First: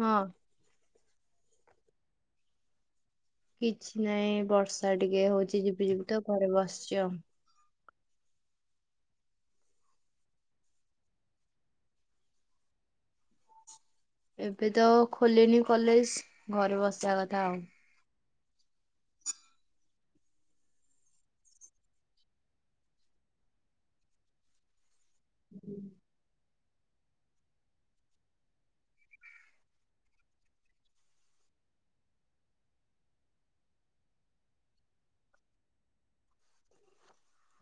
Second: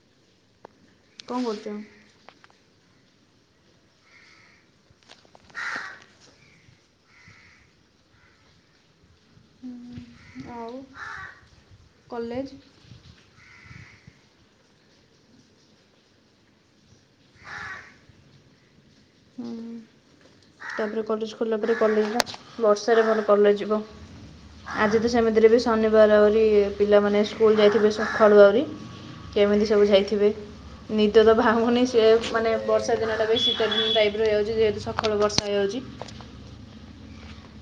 ହଁ କଣ କରୁଛ କିଛି ନାଇଁ ବର୍ଷା ଟିକେ ହଉଛି ଯିବି ଯିବି ତ ଘରେ ବସିଚି ଆଉ ଆଉ କଲେଜ ଏବେ ତ ଖୋଲିନି କଲେଜ ଘରେ ବସିବା କଥା ଆଉ ହୁଁ ତାପରେ କଲେଜ ଖୋଲିଲା ପରେ କଲେଜ ବର୍ଷାରେ ମୋର କଲେଜ ଯିବ ଆଜି ତ ସେମିତିରେ ବି ଶନିବାର ଆହୁରି ପିଲାମାନେ ସ୍କୁଲ୍ ଯାଇଥିବେ ସକାଳୁ ଆହୁରି କେମିତି ସବୁ ଯାଇଥିବେ? ନିଦ ତ ଭାଙ୍ଗୁନି ସେ ମାନେ ବର୍ଷା ଦିନ ଟା ବି ଶୀତ ଦିନ ଟାଇପ୍ ର ହେଇ ଯାଉଛି ଯେହେତୁ ସକାଳୁ ବର୍ଷା ହେଇଯାଉଚି।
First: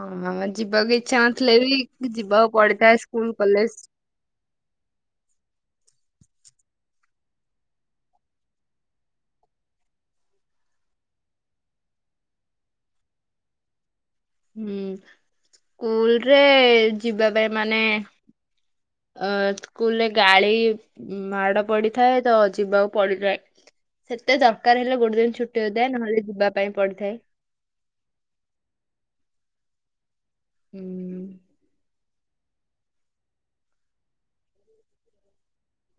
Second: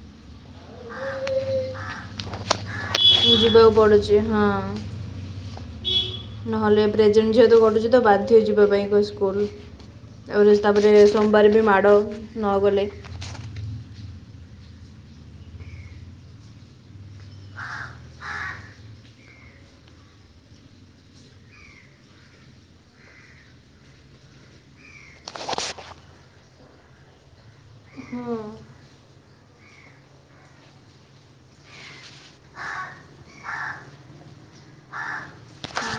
ହଁ ମାମା ଯିବାକୁ ଇଚ୍ଛା ନଥିଲେ ବି ଯିବାକୁ ପଡିଥାଏ। କୁ ସ୍କୁଲ ଯିବାକୁ କଲେଜ। ପଡୁଛି ହଁ। ନହେଲେ ପ୍ରେଜେଣ୍ଟ ଯେହେତୁ ଘଟୁଛି ତ ବାଧ୍ୟ ଯିବା ପାଇଁ କ ସ୍କୁଲ୍। ଆହୁରି ତାପରେ ସୋମ୍ବାର ବି ମାଡ଼ ନଗଲେ। ହୁଁ ସ୍କୁଲ୍ ରେ ଯିବା ପାଇଁ ମାନେ ଅ ସ୍କୁଲ୍ ରେ ଗାଳି ମାଡ ପଡିଥାଏ ତ ଯିବାକୁ ପଡିଥାଏ। ସେତେ ଦର୍କାର ହେଲେ ଗୋଟେ ଦିନ୍ ଛୁଟି ହୋଇଥାଏ, ନହେଲେ ଯିବା ପାଇଁ ପଡିଥାଏ। ହଁ। ଉଁ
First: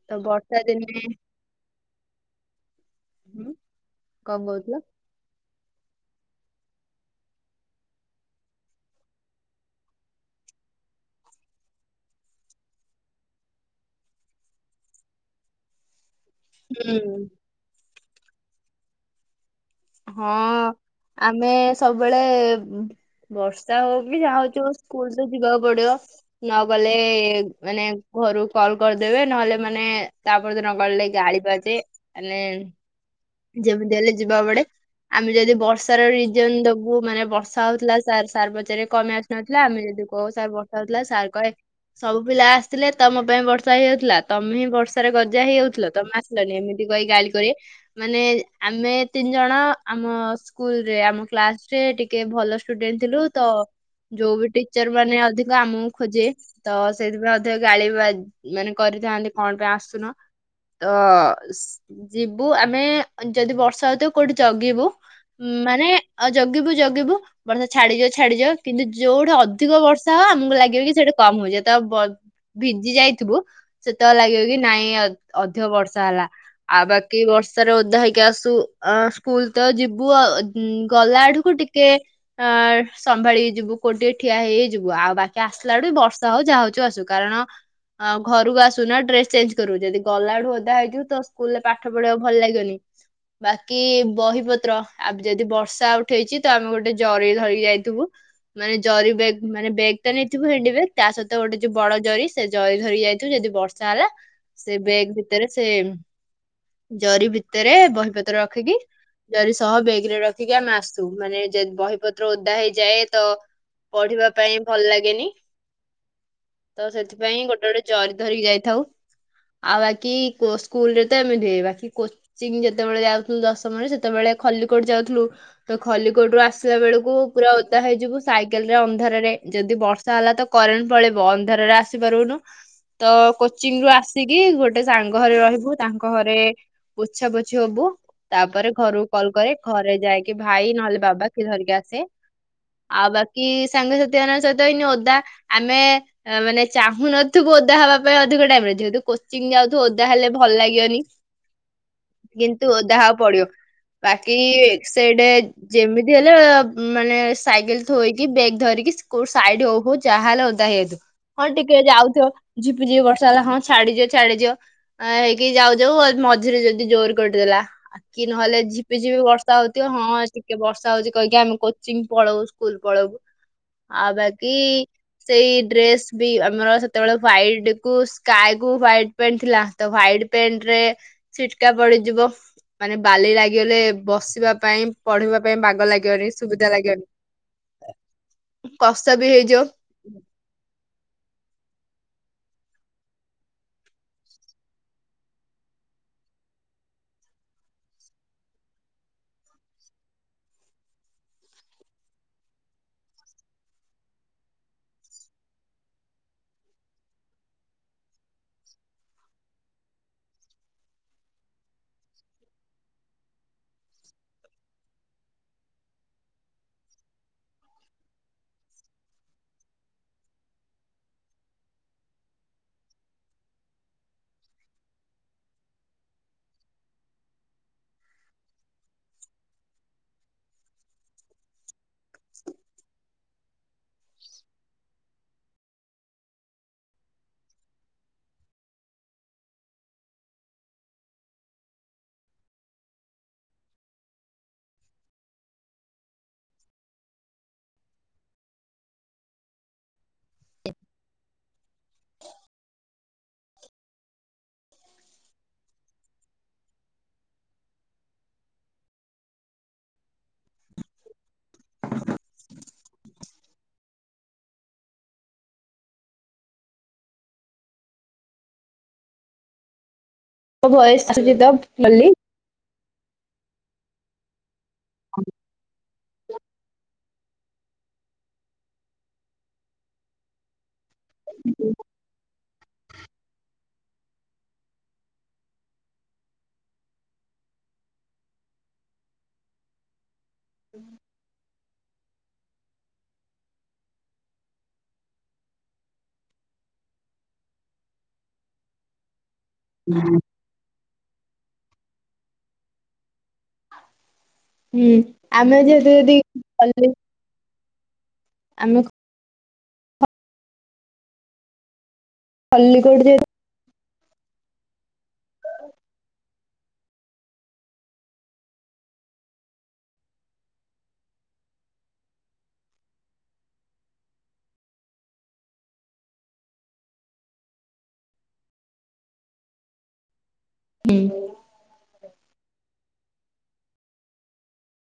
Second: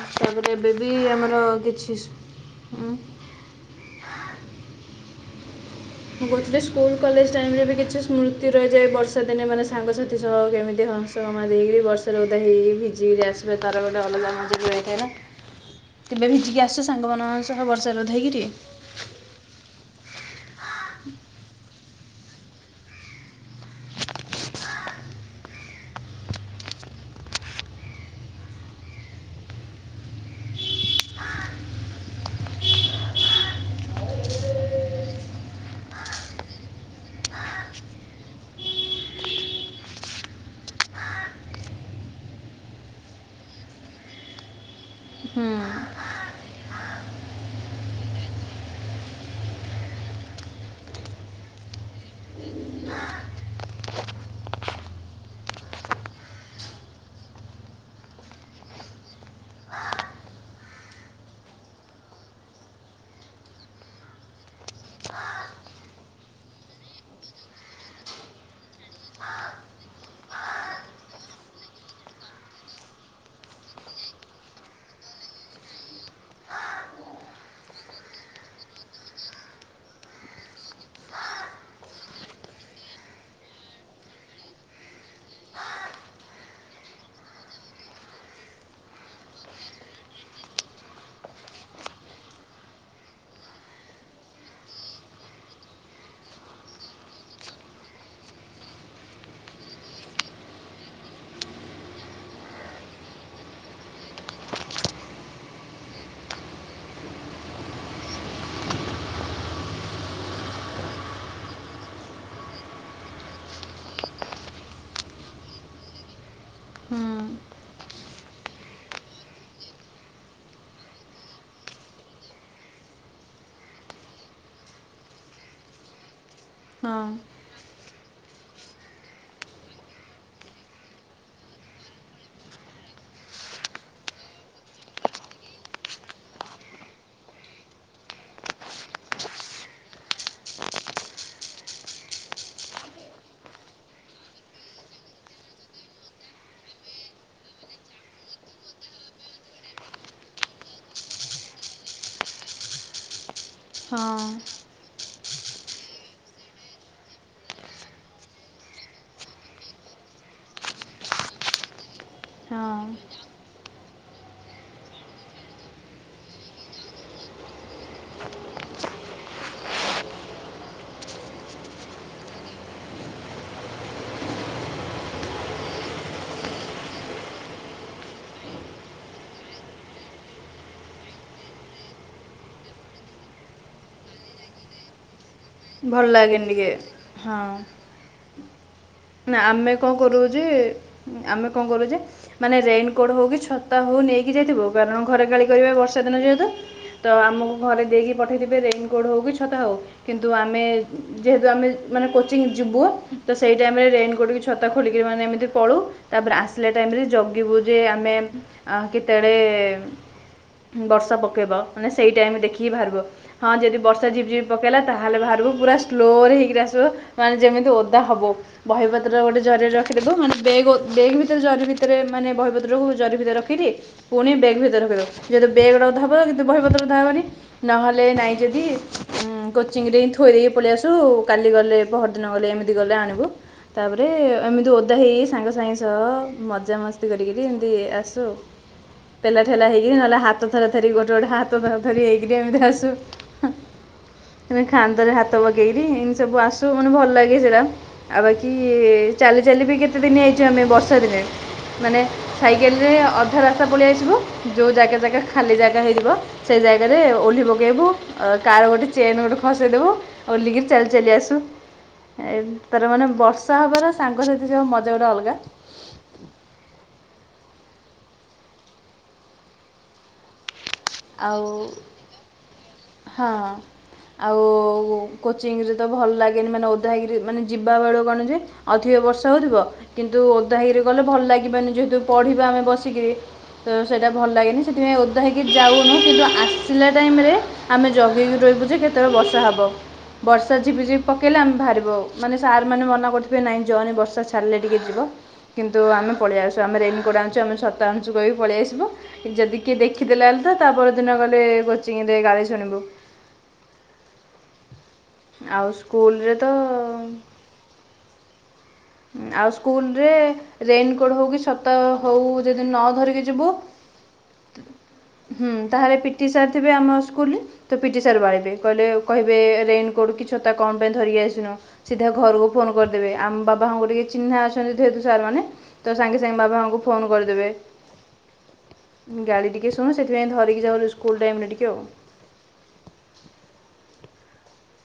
ତ ତାପରେ ବର୍ଷା ଏବେ ଦିନେ ବି ଆମର କିଛି ସୂ ଉଁ। ଉଁ କଁ କୋଉଥିଲ? ମୁଁ କୋଉଥିଲି ସ୍କୁଲ୍ କଲେଜ ଟାଇମ୍ ରେ ବି କିଛି ସ୍ମୃତି ରହିଯାଏ, ବର୍ଷା ଦିନେ ମାନେ ସାଙ୍ଗସାଥି ସହ କେମିତି ହସ୍ ତ ମା ଦେଇକିରି ବର୍ଷାରେ ଓଦା ହେଇ ହେଇ ଭିଜିକିରି ଆସିବା ତାର ଗୋଟେ ଅଲଗା ମଜା ବି ରହିିଥାଏ ନା। ତେବେ ଭିଜିକି ଆସିଚୁ ହୁଁ ସାଙ୍ଗମାନଙ୍କ ସହ ବର୍ଷାରେ ଓଦା ହେଇକିରି। ହଁ ଆମେ ସବୁବେଳେ ବୁଁ ବର୍ଷା ହୋଉ କି ଯାହା ହୋଉଚି ହୋଉ ସ୍କୁଲ୍ ତ ଯିବାକୁ ପଡିବ। ନ ଗଲେ ମାନେ ଘରୁ କଲ୍ କରିଦେବେ ନହେଲେ ମାନେ ତାପର ଦିନ ଗଲେ ଗାଳି ବାଜେ ତାନେ ଯେମିତି ହେଲେ ଯିବାକୁ ପଡେ। ଆମେ ଯଦି ବର୍ଷାର ରିଜନ୍ ଦବୁ ମାନେ ବର୍ଷା ହୋଉଥିଲା ସାର୍ ସାର୍ ପଚାରିବେ କଁ ପାଇଁ ଆସି ନଥିଲ ଆମେ ଯେଦି କୋଉ ସାର୍ ବର୍ଷା ହୋଉଥିଲା, ସାର୍ କହେ ସବୁ ପିଲା ଆସିଥିଲେ ତମ ପାଇଁ ବର୍ଷା ହେଇଯାଉଥିଲା, ତମେ ହିଁ ବର୍ଷାରେ ଗଜା ହୁଁ ହେଇଯାଉଥିଲ ତମେ ଆ ଆସିଲ ନେଇଁ ଏମିତି କହି ଗାଳି କରିବେ, ମାନେ ଆମେ ତିନ୍ ଜଣ ଆମ ସ୍କୁଲ୍ ରେ ଆମ କ୍ଲାସ୍ ରେ ଟିକେ ଭଲ ଷ୍ଟୁଡେଣ୍ଟ ଥିଲୁ ତ ଯୋଉ ବି ଟିଚର୍ ମାନେ ଅଧିକ ଆମକୁ ଖୋଜିବେ ତ ସେଇଥିପାଇଁ ଅଧିକ ଗାଳି ବି ବାଜ୍ ମାନେ କରିଥାନ୍ତି କଣ ପାଇଁ ଆସୁନ? ତ ଯିବୁ ସ୍- ଯିବୁ ଆମେ ଯଦି ବର୍ଷା ହୋଉଥିବ କୋଉଠି ଜଗିବୁ। ଉ ମାନେ ଅ ଜଗିବୁ ଜଗିବୁ। ବର୍ଷା ଛାଡିଯିବ ଛାଡିଯିବ କିନ୍ତୁ ଯୋଉଠି ଅଧିକ ବର୍ଷା ହବ ଆମୁକୁ ଲାଗିବ କି ସେଇଠି କମ୍ ହୋଉଛି ଯେତେବେଳେ ବ ଭିଜି ଯାଇଥୁବୁ ସେତେବେଳେ ଲାଗିବ କି ନାଇଁ ଅ ଅଧିକ ବର୍ଷା ହେଲା। ଆଉ ବାକି ବର୍ଷାରେ ଓଦା ହେଇକି ଆସୁ ଅ କୁଲ୍ ତ ଯିବୁ ଆଉ ଗଲା ଏଠୁକୁ ଟିକେ ଅ ସମ୍ଭାଳିହେଇ ଯିବୁ କୋଉଠି ଟିକେ ଠିଆ ହେଇ ହେଇ ଯିବୁ, ଆଉ ବାକି ଆସିଲା ଏଠୁ ବର୍ଷା ହୋଉ ଯାହା ହୋଉଛି ହୋଉ ଆସୁୁ। କାରଣ ଆଉ ଘରୁକୁ ଆସୁ ନା ଡ୍ରେସ୍ ଚେଞ୍ଜ୍ କରୁ, ଯଦି ଗଲା ଏଳୁ ଓଦା ହେଇଥିବୁ ତ ସ୍କୁଲ୍ ରେ ପାଠ ପଢ଼ିବାକୁ ଭଲ ଲାଗିବନି। ବାକି ବୁ ବହିପତ୍ର ଆବ୍ ଯଦି ବର୍ଷା ଉଠେଇଛି ତ ଆମେ ଗୋଟେ ଜରି ଧରିକି ଯାଇଥୁବୁ। ମାନେ ଜରି ବେଗ୍ ମାନେ ବେଗ୍ ତ ନେଇଥିବୁ ହେଣ୍ଡି ବେଗ୍ ତା ସହିତ ଗୋଟେ ଯୋଉ ବଡ ଜରି ସେ ଜରି ଧରିକି ଯାଇଥିବୁ ଯେଦି ବର୍ଷ ଚାଲା ହେଲା ସେ ବେଗ୍ ଭିତରେ ସେ ଜରି ଭିତରେ ବହିପତ୍ର ରଖିକି ଜରି ସହ ବେଗ୍ ରେ ରଖିକି ଆମେ ଆସୁ, ମାନେ ଯଦି ବହିପତ୍ର ଓଧା ହେଇଯାଏ ତ ପଢିବା ପାଇଁ ଭଲ୍ ଲାଗେନି। ତ ହୁଁ ସେଥିପାଇଁ ଗୋଟେ ଗୋଟେ ଜରି ଧରିକି ଯାଇଥାଉ। ଆଉ ବାକି କୋ ସ୍କୁଲ ରେ ତ ଏମିତି, ବାକି କୋଚିଂ ଯେତେବେଳେ ଯାଉଥିଲୁ ଦଶମରେ ସେ ତେବେଳେ ଖଲିକୋଟ ଯାଉଥିଲୁ, ତ ଖଲିକୋଟ ରୁ ଆସିବା ହଁ ବେଳକୁ ପୁରା ଓ ତ ହେଇଯିବୁ ସାଇକେଲ ରେ ଅନ୍ଧାରରେ ଯଦି ବର୍ଷା ହେଲା ତ କରେଣ୍ଟ ପଳେଇବ ଅନ୍ଧାରରେ ଆସି ପାରିବୁନୁ। ତ କୋଚିଂ ରୁ ଆସିକି ଗୋଟେ ସାଙ୍ଗ ଘରେ ରହିବୁ, ତାଙ୍କ ଘରେ ପୋଛା ପୋଛି ହବୁ ତାପରେ ଘରକୁ କଲ୍ କରେ ଘରେ ଯାଇକି ଭାଇ ନହେଲେ ବାବା କିଏ ଧରିକି ଆସେ। ଆଉ ବାକି ସାଙ୍ଗସାଥି ମାନଙ୍କ ସହିତ ଏଇନ ଓଦା ଆମେ ଏ ମାନେ ଚାହୁଁନଥିବୁ ଓଦା ହବା ପାଇଁ ଅଧିକ ଟାଇମ ରେ, ଯେହେତୁ କୋଚିଂ ଯାଉଥୁବୁ ଓଦା ହେଲେ ଭଲ ଲାଗିବନି ହ କିନ୍ତୁ ଓଦା ହେବାକୁ ପଡ଼ିବ। ବାକି ହଁ ସେଠେ ଯେମିତି ହେଲେ ମାନେ ସାଇକେଲ ଥୋଇକି ବ୍ୟାଗ୍ ଧରିକି ଷ୍କୁ କୋଉ ସାଇଡ ହଉ ହଉ ଚାହା ହେଲେ ଓଦା ହେଇଯାଇଥିବ, ହଁ ଟିକେ ଯାଉଥିବ ଝିପିଝିପି ହଁ ବର୍ଷା ହେଲା ହଁ ଛାଡିଯିଅ ଛାଡିଯିଅ ଆ ହେଇକି ଯାଉ ଯାଉ ମଝିରେ ଯଦି ଜୋର କରିଦେଲା ବାକି ନହେଲେ ଝିପି ଝିପି ବର୍ଷା ହଉଥିବ ହଁ ଟିକେ ବର୍ଷା ହଉଚି କହିକି ଆମେ କୋଚିଂ ପଳଉ ସ୍କୁଲ ପଳଉ। ଆଉ ବାକି ସେଇ ଡ୍ରେସ୍ ବି ଆମର ସେତେବେଳେ ହ୍ୱାଇଟ କୁ ସ୍କାୟ କୁ ହ୍ୱାଇଟ୍ ଟ୍ ଥିଲା ତ ହାଇଟ ପେଣ୍ଟ ରେ ଛିଟକା ପଡିଯିବ, ମାନେ ବାଲି ଲାଗ ଗଲେ ବସିବା ପାଇଁ ପଢିବା ପାଇଁ ବାଗ ଭଲ ଲାଗିବନି ଲାଗେନି ଟିକେ ସୁବିଧା ଲାଗିବନି। ହଁ କସ ନା ଆମେ କଣ କରୁ ଯେ ଆମେ କଣ କରୁ ଯେ ମାନେ ରେନକୋଟ ହଉ କି ଛତା ହଉ ନେଇକି ଯାଇଥିବୁ କାରଣ ଘରେ ଗାଳି କରିବେ ବର୍ଷା ଦିନ ଯେହେତୁ ତ ଆମକୁ ଘରେ ଦେଇକି ପଠେଇଥିବେ ରେନକୋଟ ହଉ କି ଛତା ହଉ। କିନ୍ତୁ ଆମେ ଯେହେତୁ ଆମେ ମାନେ କୋଚିଂ ଯିବୁ ତ ସେଇ ରେ ଆମେ ରେନକୋଟ କି ଛତା ଖୋଲିକି ମାନେ ଏମତି ପଳଉ, ତାପରେ ଆସିଲା ଟାଇମରେ ଜଗିବୁ ଯେ ଆମେ ଆ କେତେବେଳେ ବର୍ଷା ପକେଇବ ମାନେ ସେଇ ଟାଇମ ଦେଖିକି ବାହାରିବ। ହଁ ଯଦି ବର୍ଷା ଝିପଝିପି ପକେଇଲା ତାହେଲେ ବାହାରକୁ ପୁରା ସ୍ଲୋ ରେ ହେଇକି ଆସିବ। ମାନେ ଯେମିତି ଓଦା ହବ। ବହିପତ୍ର ଗୋଟେ ଜରିରେ ରଖିଦେବୁ, ମାନେ ବେଗ ଓ ବେଗ ଭିତରେ ଜରି ଭିତରେ ମାନେ ବହିପତ୍ରକୁ ଜରି ଭିତରେ ରଖିକିରି ପୁଣି ବେଗ୍ ଭିତରେ ରଖିଦବୁ। ଯଦି ବେଗ ଟା ଓଦା ହବ କିନ୍ତୁ ବହି ପତ୍ର ଅଦା ହବନି। ନହେଲେ ନାଇଁ ଯଦି ଉଁ କୋଚିଂରେ ଥୋଇ ଦେଇକି ପଳେଇ ଆସୁ। କାଲି ଗଲେ ପୋହ ଗଲେ ଏମିତି ଗଲେ ଆଣିବୁ। ତାପରେ ଏମିତି ଓଦା ହେଇ ହେଇ ସାଙ୍ଗ ସାଙ୍ଗ ସହ ମଜାମସ୍ତି କରିକରି ଏମିତି ଆସୁ। ପେଲା ଠେଲା ହେଇକିରି ନହେଲେ ହାତ ଥରା ଥରି ଗୋଟେ ଗୋଟେ ହାତ ଧରା ଧରି ହେଇକରି ଏମିତି ଆସୁ। ଏମିତି ଖାନ୍ଦରେ ହାତ ପକେଇକି ଏମିତି ସବୁ ଆସୁ ମାନେ ଭଲ ଲାଗେ ସେଟା। ଆଉ ବାକି ଚାଲି ଚାଲି ବି କେତେ ଦିନ ହେଇଚୁ ଆମେ ବର୍ଷା ଦିନେ ମାନେ ସାଇକେଲରେ ଅଧା ରାସ୍ତା ପଳେଇଆସିବୁ, ଯଉଁ ଜାଗା ଜାଗାରେ ଖାଲି ଜାଗା ହେଇଯିବ ସେଇ ଜାଗାରେ ଓହ୍ଲି ପକେଇବୁ। ଅ କାର ଗୋଟେ ଚେନ୍ ଗୋଟେ ଖସେଇଦବୁ। ଓଲିହିକି ଚାଲି ଚାଲି ଆସୁ। ଏମ୍ ମାନେ ବର୍ଷା ହବାର ସାଙ୍ଗ ସାଥି ସବୁ ମଜା ଗୋଟେ ଅଲଗା। ତୋ ଭୟସ ଆଉ ହଁ। ଆଉ କୋଚିଂରେ ତ ଭଲ ଲାଗେନି ମାନେ ଓଦା ହେକରି ମାନେ ଯିବା ବେଳୁ କଣ ଯେ ଅଧିକ ବର୍ଷା ହଉଥିବ କିନ୍ତୁ ଓଦା ହେଇକିରି ଗଲେ ଭଲ ଲାଗିବନି ଯେହେତୁ ପଢ଼ିବା ଆମେ ବସିକିରି ତ ସେଇଟା ଭଲ ଲାଗେନି ସେଥିପାଇଁ ଓଦା ହେଇକିରି ଯାଉନୁ କିନ୍ତୁ ଆସିଲା ଟାଇମରେ ଆମେ ଜଗିକି ରହିବୁ ଯେ କେତେବେଳେ ବର୍ଷା ହେବ। ବର୍ଷା ଝିପି ଝିପି ପ ହେଲେ ଆମେ ବାହାରିବ ମାନେ ସାରମାନେ ମନା କରୁଥିବେ ନାଇଁ ଜନି ବର୍ଷା ଛାରିଲେ ଟିକେ ଯିବ। କିନ୍ତୁ ଆମେ ପଳେଇ ଆସୁ ଆମେ ରେନିକୋଟା ଆଣିଚୁ ଆମେ ଛତା ଆଣିଚୁ କହି ପଲେଇ ଆସୁବୁ। ଯଦି କିଏ ଦେଖିଦେଲେ ତ ତାପ ଦିନ ଗଲେ କୋଚିଂରେ ଗାଳି ଶୁଣିବୁ। ହୁଁ ଆମେ ଆଉ ଯେହେତୁ ସ୍କୁଲରେ ତ ଯଦି ଆମେ ଆଉ ସ୍କୁଲ ରେ ରେନିକୋଡ ହଉ କିି ଛ ତ ହଉ ଯଦି ନ କଲିକୋଟ ଧରିକି ଯେହେତୁ ଯିବୁ ହୁଁ ତାହେଲେ ପିଟି ସାର୍ ଥିବେ ଆମ ସ୍କୁଲରେ ତ ପିଟି ସାର୍ ବା ଏବେ କହିଲେ କହିବେ ରେନକୋଡ଼ କି ଛତା କଣ ପାଇଁ ଧରିକି ଆସିନ ସିଧା ଘରକୁ ଫୋନ କରିଦେବେ ଆମ ବା ବାବାଙ୍କୁ ଟିକେ ଚିହ୍ନା ଅଛନ୍ତି, ଯେହେତୁ ସାରମାନେ ତ ସାଙ୍ଗେ ସାଙ୍ଗେ ବାବାଙ୍କୁ ଫୋନ କରିଦେବେ। ଗାଳି ଟିକେ ଶୁଣୁ ସେଇଥିପାଇଁ ଧରିକି ଯାଉ ସ୍କୁଲ ହୁଁ ଟାଇମରେ ଟିକେ ଆଉ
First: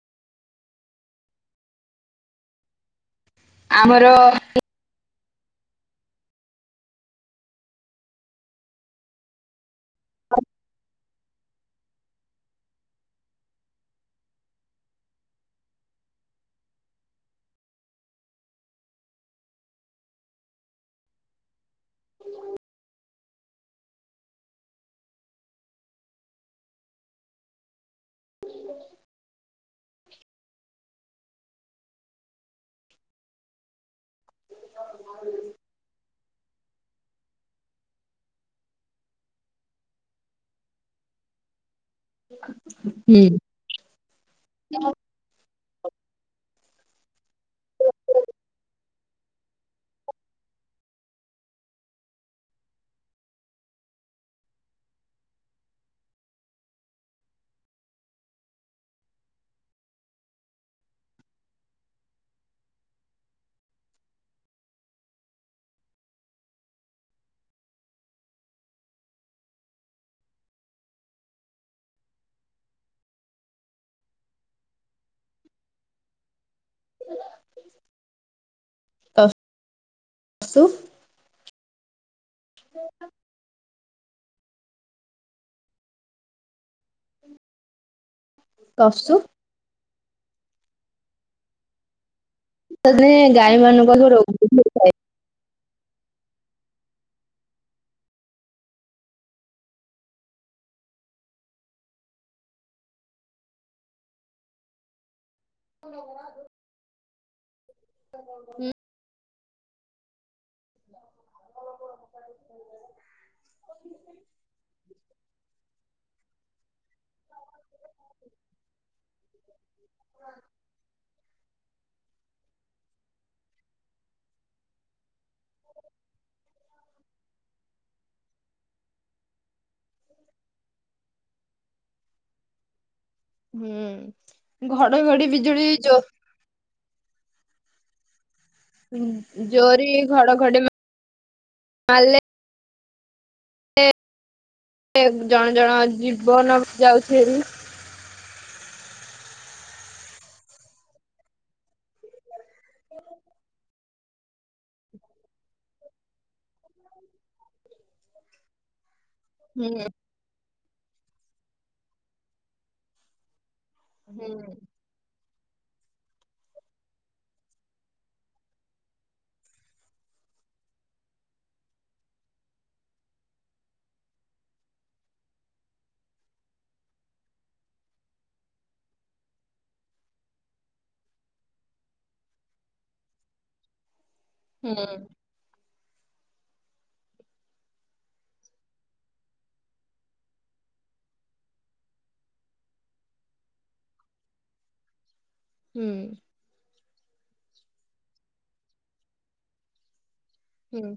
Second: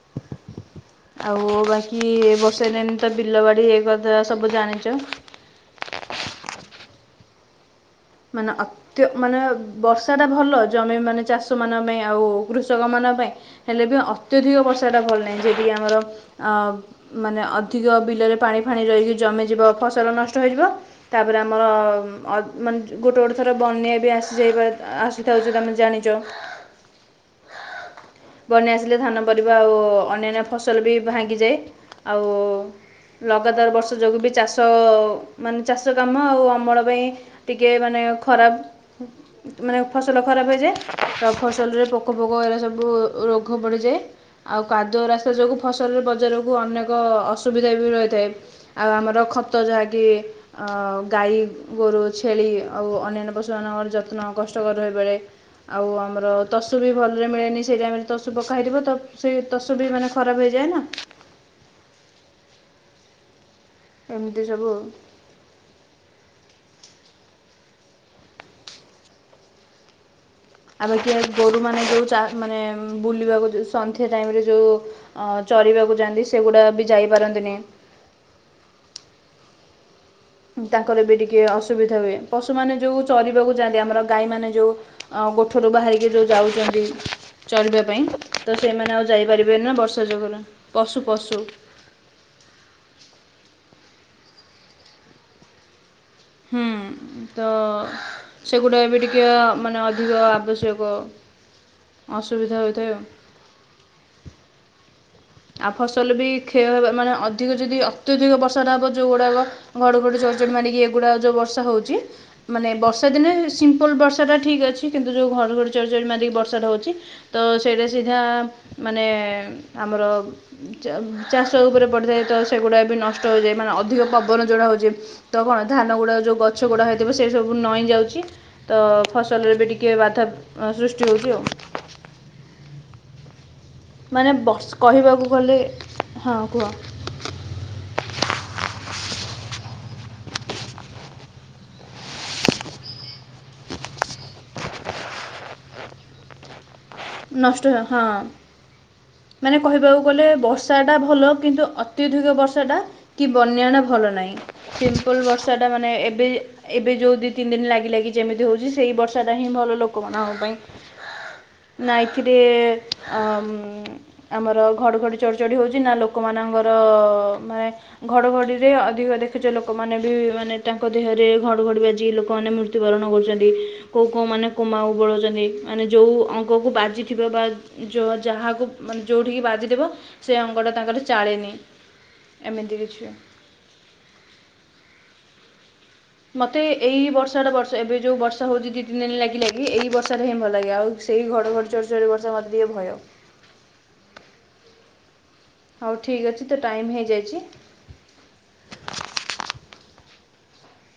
[unintelligible] ଆଉ ବାକି ବର୍ଷେ ତ ବିଲବାଡି ଏ ଆମର କଥା ସବୁ ଜାଣିଛ ମାନେ ଅ ମାନେ ବର୍ଷାଟା ଭଲ ଜମିମାନେ ଚାଷମାନଙ୍କ ପାଇଁ ଆଉ କୃଷକମାନଙ୍କ ପାଇଁ ହେଲେ ବି ଅତ୍ୟଧିକ ବର୍ଷାଟା ଭଲ ନାହିଁ ଯଦି ଆମର ଅ ମାନେ ଅଧିକ ବିଲରେ ପାଣି ଫାଣି ରହିକି ଜମିଯିବ, ଫସଲ ନଷ୍ଟ ହୋଇଯିବ ତାପରେ ଆମର ଅ ମା ଗୋଟେ ଗୋଟେ ଥର ବନ୍ୟା ବି ଆସିଯାଇ ଆସିଥାଉଛି ତମେ ଜାଣିଛ [unintelligible] ବନ୍ୟା ଆସିଲେ ଧାନ ପରିବା ଆଉ ଅନାନ୍ୟା ଫସଲ ବି ଭାଙ୍ଗିଯାଏ ଆଉ ଲଗାତାର ବର୍ଷା ଯୋଗୁଁ ବି ଚାଷ ମାନେ ଚାଷ କାମ ଆଉ ଅମଳ ପାଇଁ ଟିକେ ମାନେ ଖରାପ ମାନେ ଫସଲ ଖରାପ ହେଇଯାଏ ଆଉ ଫସଲରେ ପୋ ପୋକ ହେଲା ସବୁ ହୁଁ ରୋଗ ବଢ଼ିଯାଏ। ଆଉ କାଦୁଅ ରାସ୍ତା ଯୋଗୁଁ ଫସଲରେ ବଜାରକୁ ଅନେକ ଅସୁବିଧା ବି ରହିଥାଏ। ଆଉ ଆମର ଖତ ଯାହାକି ଗାଈ, ଗୋରୁ ଛେଳି ଆଉ ଅନ୍ୟନ୍ୟା ପଶୁମାନଙ୍କର ଯତ୍ନ କଷ୍ଟକର ହେଇପାରେ। ଆଉ ଆମର ତଷୁ ବି ଭଲରେ ମିଳେନି ସେଇ ଟାଇମରେ ତଷୁ ପକା ହେଇଥିବ ତ ସେ ତଶୁ ବି ମାନେ ଖରାପ ହେଇଯାଏ ନା ଏମିତି ସବୁ ଆମ କିଆରି ଗୋରୁମାନେ ଯୋଉ ଚା ମାନେ ବୁଲିବାକୁ ଯୋଉ ସନ୍ଧ୍ୟା ଟାଇମରେ ଯୋଉ ଅ ଚରିବାକୁ ଯାଆନ୍ତି, ସେଗୁଡାକ ବି ଯାଇପାରନ୍ତିନି [unintelligible] ତସୁ ତାଙ୍କର ବି ଟିକେ ଅସୁବିଧା ହୁଏ, ପଶୁମାନେ ଯୋଉ ଚରିବାକୁ ଯା ଆମର ଗାଈମାନେ ଯୋଉ ଗୋଠରୁ ବାହାରିକି ଯୋଉ ଯାଉଚନ୍ତି ଚରିବାପାଇଁ ତ ସେମାନେ ଆଉ ତସୁ ଯାଇପାରିବେନି ନା ବର୍ଷା ଯୋଗରୁ ପଶୁ ପଶୁ ତା ଗାଈ ମାନଙ୍କ ପାଖରୁ [unintelligible] ହୁଁ - ତ- ସେଗୁଡ଼ାକ ବି ଟିକିଏ ମାନେ ଅଧିକ ଆବଶ୍ୟକ ଅସୁବିଧା ହୋଇଥାଏ ଆଉ ଆଉ ଫସଲ ବି କ୍ଷୟ ହେ ମାନେ ଅଧିକ ଯଦି ଅତ୍ୟଧିକ ବର୍ଷାଟା ହବ ଯୋଉଗୁଡାକ ଘଡଘଡି [unintelligible] ମାରି କି ଏଗୁଡା ଯୋଉ ବର୍ଷା ହଉଛି ମାନେ ବର୍ଷା ଦିନେ ସିମ୍ପୁଲ୍ ବର୍ଷାଟା ଠିକ୍ ଅଛି କିନ୍ତୁ ଯୋଉ ଘଡଘଡ଼ି ଚଡ଼ଚଡ଼ି ମାରିକି ବର୍ଷାଟା ହେଉଛି ତ ସେଇଟା ସିଏ ଯାହା ମାନେ ଆମର ଉ ଚା-ଚାଷ ଉପରେ ପଡ଼ିଥାଏ ତ ସେଗୁଡ଼ାକ ବି ନଷ୍ଟ ହୋଇଯାଏ ମାନେ ଅଧିକ ପବନ ଯୋଉଟା ହଉଛି ତ କଣ ଧାନ ଗୁଡାକ ଯୋଉ ଗଛ ଗୁଡା ହେଇଥିବ ସେ ସବୁ ନଇଁ ଯାଉଛି। ତ ଫସଲରେ ବି ଟିକିଏ ବାଧା ଅଁ ସୃଷ୍ଟି ହଉଚି ଆଉ। ହୁଁ। ମାନେ ବସ୍ ଘଡଘଡି କହିବାକୁ ଗଲେ ବିଜୁଳି ଜୋ ହଁ କୁହ। ହୁଁ ଯୋଗେ ବି ଘଡଘଡି ମ ମାରିଲେ ଏ ଏ ଜଣେ ଜଣଙ୍କ ଜୀବନ ଯାଉ। ନଷ୍ଟ ହଁ। ମାନେ କହିବାକୁ ଗଲେ ବର୍ଷାଟା ଭଲ କିନ୍ତୁ ଅତ୍ୟଧିକ ବର୍ଷାଟା କି ବନ୍ୟା ଟା ଭଲ ନାଇଁ। ସିମ୍ପୁଲ୍ ବର୍ଷାଟା ମାନେ ଏବେ ଏବେ ଯୋଉ ଦି ତିନି ଦିନି ଲାଗିଲାଗି ଯେମିତି ହଉଚି ସେଇ ବର୍ଷ ସେଇଟା ହିଁ ଭଲ ହୁଁ ଲୋକମାନଙ୍କ ପାଇଁ। ନା ଏଇଥିରେ ଅ ଉଁ ହୁଁ ଆମର ଘଡ଼ଘଡ଼ି ଚ଼ଡଚଡି ହଉଚି ନା ଲୋକମାନଙ୍କର ମାନେ ଘଡଘଡିରେ ଅଧିକ ଦେଖୁଚ ଲୋକମାନେ ବି ମାନେ ତାଙ୍କ ଦେହରେ ଘଡଘଡ଼ି ବାଜିକି ଲୋକମାନେ ମୃ ତ୍ୟୁବରଣ କରୁଚନ୍ତି କୋଉ କୋଉ ମାନେ କୋମାକୁ ପଳଉଚନ୍ତି ମାନେ ଯୋଉ ଉଁ ଆଗକୁ ବାଜିଥିବ ବା ଯୋ ଅ ଯାହାକୁ ମାନେ ଯୋଉଠିକି ବାଜିଥିବ ସେ ଅଙ୍ଗଟା ତାଙ୍କର ଚାଳେନି ଏମିତି କିଛି। ହୁଁ। ମତେ ଏ ଏଇ ବର୍ଷା ଟା ବର୍ଷ ଏବେ ଯୋଉ ବର୍ଷା ହଉଚି ଦି ତିନି ଦିନି ଲାଗି ଲାଗି ଏଇ ବର୍ଷା ଟା ହିଁ ଭଲ ଲାଗେ ଆଉ ସେଇ ଘଡଘଡି ଚଡଚଡି ବର୍ଷା ମତେ ଟିକେ ଭୟ। ହୁଁ ହଉ ଠିକ୍ ଅଛି ତ ଟାଇମ ହେଇଯାଇଚି। ହୁଁ।